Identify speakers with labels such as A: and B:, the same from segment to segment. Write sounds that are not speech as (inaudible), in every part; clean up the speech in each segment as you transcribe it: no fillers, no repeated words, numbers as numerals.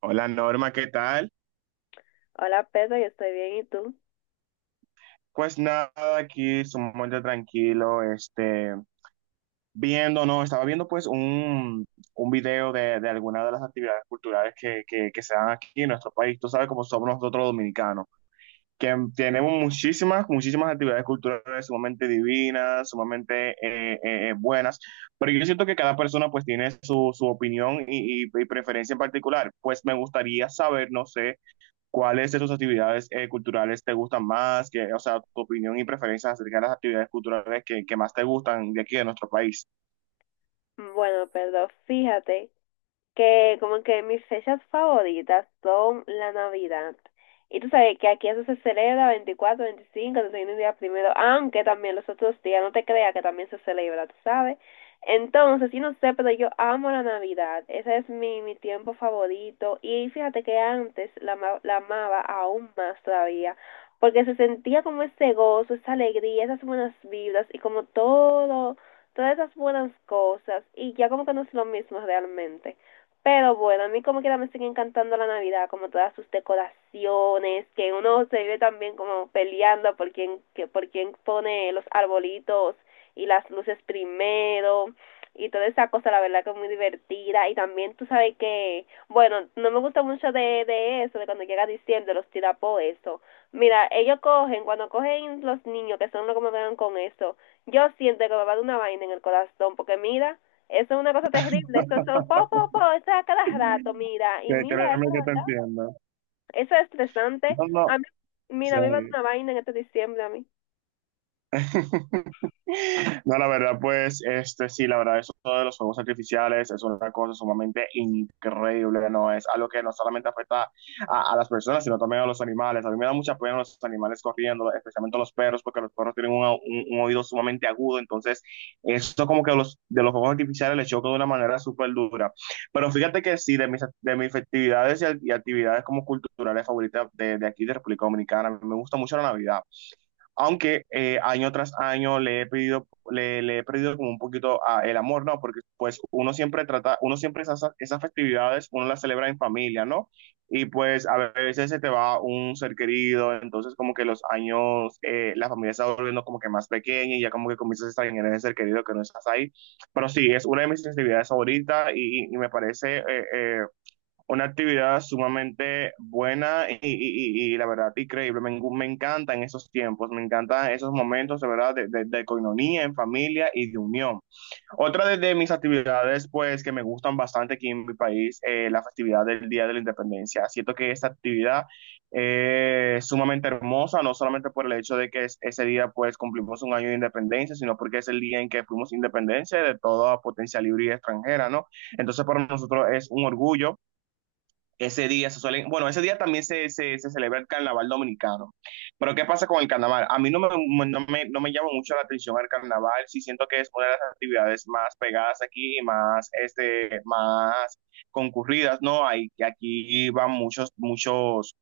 A: Hola Norma, ¿qué tal?
B: Hola Pedro, yo estoy bien, ¿y tú?
A: Pues nada, aquí sumamente tranquilo, viendo, no, estaba viendo pues un video de alguna de las actividades culturales que se dan aquí en nuestro país. Tú sabes cómo somos nosotros los dominicanos, que tenemos muchísimas actividades culturales sumamente divinas, sumamente buenas, pero yo siento que cada persona pues tiene su opinión y preferencia en particular. Pues me gustaría saber, no sé. ¿Cuáles de sus actividades culturales te gustan más? Que, o sea, tu opinión y preferencia acerca de las actividades culturales que más te gustan de aquí de nuestro país.
B: Bueno, Pedro, fíjate que como que mis fechas favoritas son la Navidad. Y tú sabes que aquí eso se celebra 24 25 31 días primero, aunque también los otros días, no te creas que también se celebra, tú sabes. Entonces, sí, no sé, pero yo amo la Navidad. Ese es mi tiempo favorito. Y fíjate que antes la amaba aún más todavía, porque se sentía como ese gozo, esa alegría, esas buenas vibras y como todo, todas esas buenas cosas. Y ya como que no es lo mismo realmente. Pero bueno, a mí como quiera me sigue encantando la Navidad, como todas sus decoraciones, que uno se vive también como peleando por quién pone los arbolitos y las luces primero y toda esa cosa, la verdad que es muy divertida. Y también tú sabes que, bueno, no me gusta mucho de eso, de cuando llega diciembre, los tirapos, eso. Mira, ellos cogen, cuando cogen los niños, que son los que me vean con eso, yo siento que me va a dar una vaina en el corazón, porque mira, eso es una cosa terrible. Eso son
A: (laughs)
B: po, po, po, eso es a cada rato, mira. Y
A: Que
B: mira,
A: créeme
B: eso es
A: que te
B: verdad.
A: entiendo.
B: Eso es estresante.
A: No, no.
B: A mí,
A: Sí.
B: mira, a mí me va a dar una vaina en este diciembre a mí.
A: (laughs) No, la verdad, pues, este, sí, la verdad, eso de los fuegos artificiales es una cosa sumamente increíble, ¿no? Es algo que no solamente afecta a las personas, sino también a los animales. A mí me da mucha pena los animales corriendo, especialmente los perros, porque los perros tienen un oído sumamente agudo, entonces, esto como que los, de los fuegos artificiales les choca de una manera súper dura. Pero fíjate que sí, de mis actividades y actividades como culturales favoritas de aquí de República Dominicana, me gusta mucho la Navidad aunque año tras año le he pedido, le he perdido como un poquito a el amor, ¿no? Porque pues uno siempre trata, uno siempre esas festividades, uno las celebra en familia, ¿no? Y pues a veces se te va un ser querido, entonces como que los años, la familia se va volviendo como que más pequeña y ya como que comienzas a extrañar ese ser querido que no estás ahí. Pero sí, es una de mis festividades favoritas y me parece... eh, una actividad sumamente buena y la verdad increíble. Me encantan esos tiempos, me encantan esos momentos de verdad de coinonía en familia y de unión. Otra de mis actividades pues que me gustan bastante aquí en mi país, la festividad del Día de la Independencia. Siento que esta actividad es sumamente hermosa, no solamente por el hecho de que ese día pues cumplimos un año de independencia, sino porque es el día en que fuimos independencia de toda potencia libre y extranjera, ¿no? Entonces para nosotros es un orgullo ese día se suelen, bueno, ese día también se celebra el carnaval dominicano. Pero ¿qué pasa con el carnaval? A mí no me, no me, no me llama mucho la atención el carnaval, sí siento que es una de las actividades más pegadas aquí, más, este, más concurridas, ¿no? Hay, aquí van muchos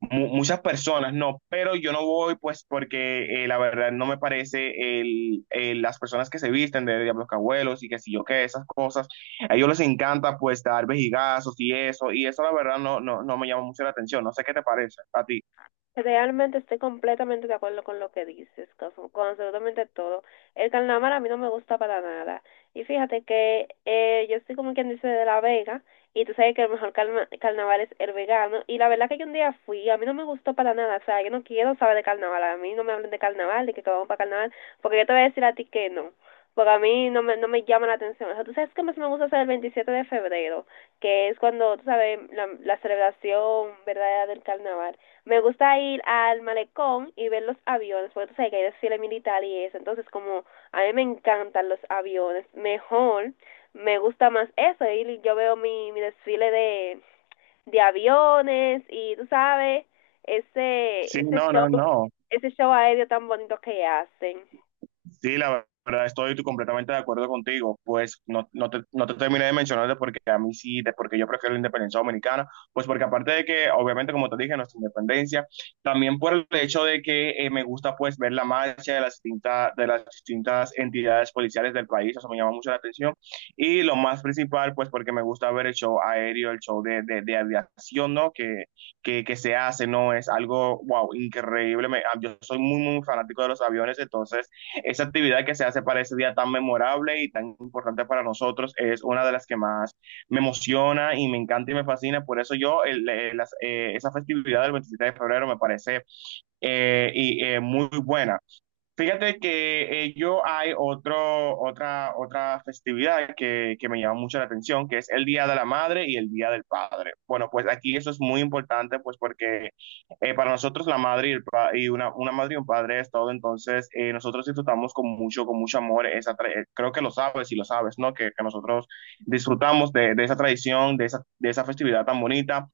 A: muchas personas no, pero yo no voy pues porque la verdad no me parece las personas que se visten de Diablos Cabuelos y que si yo qué, esas cosas, a ellos les encanta pues dar vejigazos y eso la verdad no me llama mucho la atención, no sé qué te parece a ti.
B: Realmente estoy completamente de acuerdo con lo que dices, con absolutamente todo. El carnaval a mí no me gusta para nada. Y fíjate que yo soy como quien dice de La Vega, y tú sabes que el mejor carnaval es el vegano. Y la verdad que yo un día fui, a mí no me gustó para nada. O sea, yo no quiero saber de carnaval. A mí no me hablen de carnaval, de que vamos para carnaval, porque yo te voy a decir a ti que no. Porque a mí no me llama la atención. O sea, tú sabes que más me gusta hacer el 27 de febrero, que es cuando, tú sabes, la celebración verdadera del carnaval me gusta ir al malecón y ver los aviones, porque tú sabes que hay desfile militar y eso. Entonces, como a mí me encantan los aviones, mejor me gusta más eso. Y yo veo mi desfile de aviones y tú sabes, ese,
A: Sí,
B: ese
A: no,
B: show,
A: no, no.
B: ese show aéreo tan bonito que hacen.
A: Sí, la verdad estoy tú completamente de acuerdo contigo. Pues no te terminé de mencionar de por qué a mí sí, de por qué yo prefiero la independencia dominicana. Pues porque aparte de que, obviamente, como te dije, nuestra independencia, también por el hecho de que me gusta pues ver la marcha de de las distintas entidades policiales del país, eso me llama mucho la atención. Y lo más principal, pues porque me gusta ver el show aéreo, el show de aviación, ¿no? Que se hace, ¿no? Es algo, wow, increíble. Yo soy muy fanático de los aviones, entonces... Esa actividad que se hace para ese día tan memorable y tan importante para nosotros es una de las que más me emociona y me encanta y me fascina. Por eso yo, el- las- esa festividad del 27 de febrero me parece muy buena. Fíjate que yo hay otra festividad que me llama mucho la atención, que es el Día de la Madre y el Día del Padre. Bueno, pues aquí eso es muy importante, pues porque para nosotros la madre y una madre y un padre es todo, entonces nosotros disfrutamos con mucho amor esa. Creo que lo sabes y lo sabes, ¿no? Que nosotros disfrutamos de esa tradición, de esa festividad tan bonita.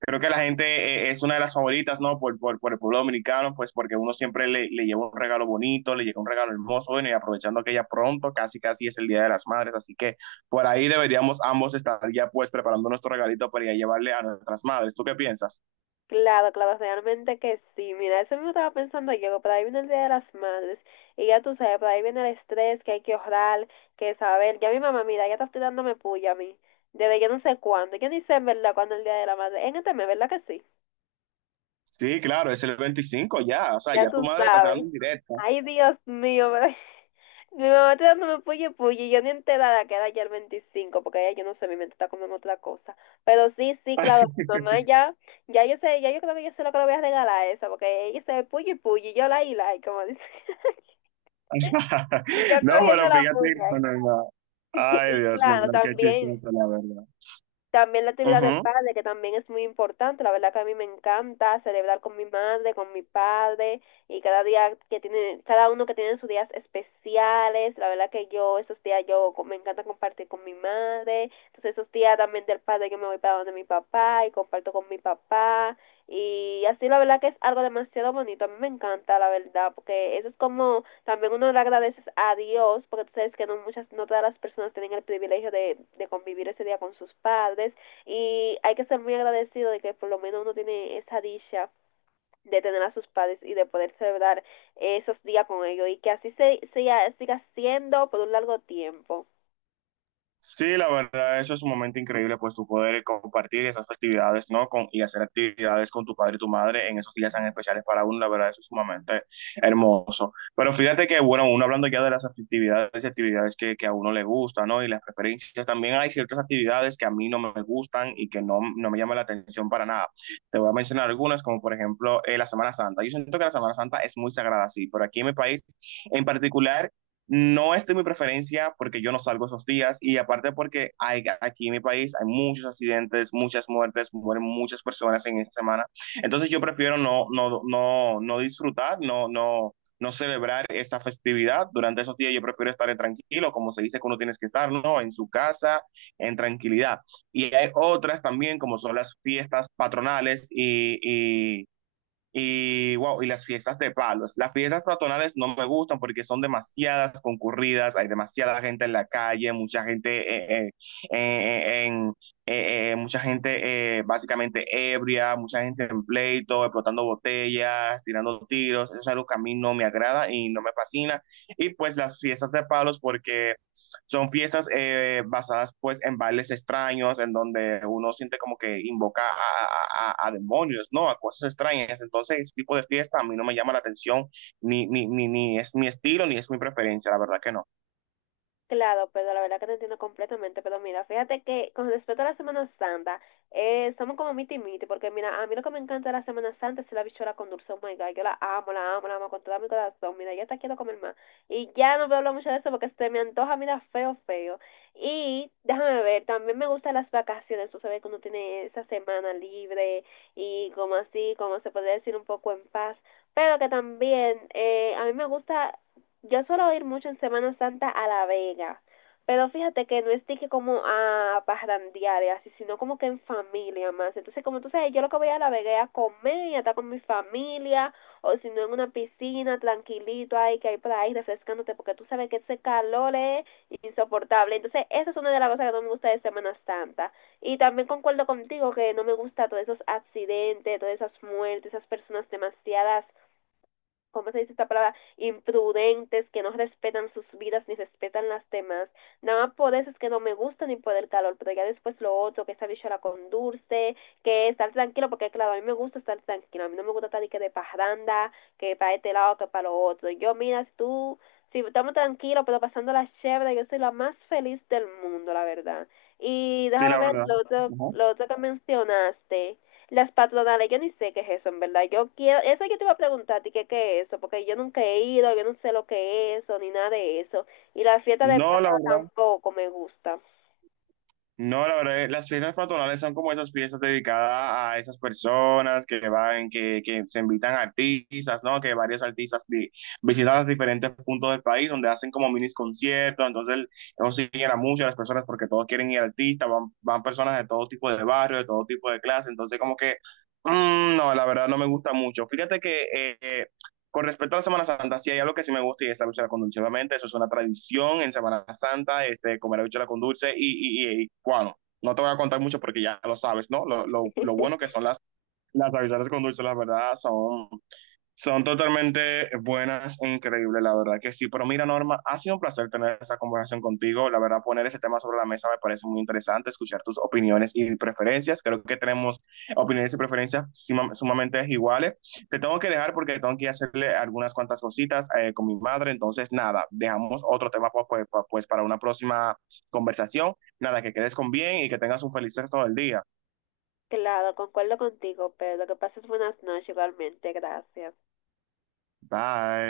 A: Creo que la gente es una de las favoritas, ¿no? Por el pueblo dominicano, pues porque uno siempre le lleva un regalo bonito, le llega un regalo hermoso, bueno, y aprovechando que ya pronto, casi casi es el Día de las Madres, así que por ahí deberíamos ambos estar ya pues preparando nuestro regalito para ir a llevarle a nuestras madres. ¿Tú qué piensas?
B: Claro, claro, realmente que sí. Mira, eso mismo estaba pensando yo, que por ahí viene el Día de las Madres. Y ya tú sabes, por ahí viene el estrés, que hay que ahorrar, que saber. Ya mi mamá, mira, ya está tirándome puya a mí. Desde yo no sé cuándo. Yo ni sé en verdad cuándo es el Día de la Madre. En este mes, ¿verdad que sí?
A: Sí, claro, es el 25 ya, o sea,
B: Ya
A: ya tu
B: tú
A: madre está esperando
B: sabes.
A: en directo.
B: Ay, Dios mío, pero- (laughs) mi mamá está dándome puye puye, y yo ni enterada que era ya el 25 porque ya yo no sé, mi mente está comiendo otra cosa. Pero sí, sí, claro, mi mamá ya, ya yo sé, ya yo creo que yo sé lo que le voy a regalar a esa, porque ella se puye puye, y yo la, y como dice, (laughs)
A: (laughs)
B: y yo
A: No,
B: cogiendo
A: pero
B: la
A: fíjate,
B: puya.
A: bueno, no.
B: (laughs)
A: Ay,
B: Y
A: Dios mío,
B: claro,
A: no, qué
B: también.
A: chistoso, la verdad.
B: También la actividad del
A: Ujú.
B: padre, que también es muy importante. La verdad que a mí me encanta celebrar con mi madre, con mi padre, y cada día que tiene, cada uno que tiene sus días especiales. La verdad que yo, esos días me encanta compartir con mi madre. Entonces esos días también del padre yo me voy para donde mi papá y comparto con mi papá. Y así la verdad que es algo demasiado bonito, a mí me encanta la verdad, porque eso es como también uno le agradeces a Dios, porque tú sabes que no muchas, no todas las personas tienen el privilegio de convivir ese día con sus padres y hay que ser muy agradecido de que por lo menos uno tiene esa dicha de tener a sus padres y de poder celebrar esos días con ellos y que así se siga siendo por un largo tiempo.
A: Sí, la verdad, eso es un momento increíble, pues tú poder compartir esas festividades, ¿no? Con, y hacer actividades con tu padre y tu madre en esos días tan especiales para uno, la verdad, eso es sumamente hermoso. Pero fíjate que, bueno, uno hablando ya de las actividades y actividades que a uno le gusta, ¿no? Y las preferencias, también hay ciertas actividades que a mí no me gustan y que no, no me llaman la atención para nada. Te voy a mencionar algunas, como por ejemplo la Semana Santa. Yo siento que la Semana Santa es muy sagrada, sí, pero aquí en mi país en particular no es de mi preferencia porque yo no salgo esos días y aparte porque hay, aquí en mi país hay muchos accidentes, muchas muertes, mueren muchas personas en esta semana. Entonces yo prefiero no disfrutar, no celebrar esta festividad. Durante esos días yo prefiero estar tranquilo, como se dice que uno tienes que estar, ¿no? En su casa, en tranquilidad. Y hay otras también, como son las fiestas patronales y wow, y las fiestas de palos. Las fiestas patronales no me gustan porque son demasiadas concurridas, hay demasiada gente en la calle, mucha gente eh, en, mucha gente básicamente ebria, mucha gente en pleito, explotando botellas, tirando tiros. Eso es algo que a mí no me agrada y no me fascina. Y pues las fiestas de palos porque son fiestas basadas pues en bailes extraños, en donde uno siente como que invoca a demonios, ¿no? A cosas extrañas. Entonces, ese tipo de fiesta a mí no me llama la atención, ni es mi estilo, ni es mi preferencia, la verdad que no.
B: Claro, pero la verdad que te entiendo completamente, pero mira, fíjate que con respecto a la Semana Santa, somos como miti y miti, porque mira, a mí lo que me encanta de la Semana Santa es la bichuela con dulce, oh my God, yo la amo, la amo, la amo con todo mi corazón, mira, ya hasta quiero comer más, y ya no voy a hablar mucho de eso porque se me antoja, mira, feo, feo, y déjame ver, también me gustan las vacaciones, tú sabes que uno tiene esa semana libre, y como así, como se podría decir, un poco en paz, pero que también, a mí me gusta yo suelo ir mucho en Semana Santa a La Vega, pero fíjate que no es de que como a parrandear y así, sino como que en familia más. Entonces, como tú sabes, yo lo que voy a La Vega es a comer y a estar con mi familia, o si no en una piscina, tranquilito ahí, que hay por ahí refrescándote, porque tú sabes que ese calor es insoportable. Entonces, esa es una de las cosas que no me gusta de Semana Santa. Y también concuerdo contigo que no me gusta todos esos accidentes, todas esas muertes, esas personas demasiadas ¿cómo se dice esta palabra? Imprudentes, que no respetan sus vidas ni respetan las demás. Nada más por eso es que no me gusta ni por el calor, pero ya después lo otro, que esa bichola con dulce, que estar tranquilo, porque claro, a mí me gusta estar tranquilo, a mí no me gusta estar ni que de parranda, que para este lado, que para lo otro. Yo, mira, tú, si estamos tranquilos, pero pasando la chévere, yo soy la más feliz del mundo, la verdad. Y
A: Sí, la
B: déjame ver
A: verdad.
B: lo otro,
A: Ujú.
B: lo otro que mencionaste. Las patronales, yo ni sé qué es eso, en verdad. Yo quiero, eso yo te iba a preguntar a ti qué es eso, porque yo nunca he ido, yo no sé lo que es eso, ni nada de eso. Y la fiesta de
A: No, la
B: Pedro
A: verdad.
B: tampoco me gusta.
A: No, la verdad, las fiestas patronales son como esas fiestas dedicadas a esas personas que van, que se invitan artistas, ¿no? Que varios artistas visitan los diferentes puntos del país donde hacen como minis conciertos, entonces consiguen a muchas las personas porque todos quieren ir al artista, van, van personas de todo tipo de barrio, de todo tipo de clase, entonces como que, mm, no, la verdad no me gusta mucho. Fíjate que... con respecto a la Semana Santa, sí hay algo que sí me gusta y es la bichuela con dulce. Obviamente, eso es una tradición en Semana Santa, este, comer la bichuela con dulce y, bueno, no te voy a contar mucho porque ya lo sabes, ¿no? Lo bueno que
B: (laughs)
A: son las habichuelas con dulce, la verdad, son son totalmente buenas e increíbles, la verdad que sí. Pero mira, Norma, ha sido un placer tener esta conversación contigo. La verdad, poner ese tema sobre la mesa me parece muy interesante, escuchar tus opiniones y preferencias. Creo que tenemos opiniones y preferencias sumamente iguales. Te tengo que dejar porque tengo que hacerle algunas cuantas cositas con mi madre. Entonces, nada, dejamos otro tema pues, para una próxima conversación. Nada, que quedes con bien y que tengas un feliz resto del día.
B: Claro, concuerdo contigo, pero que pases buenas noches igualmente, gracias.
A: Bye.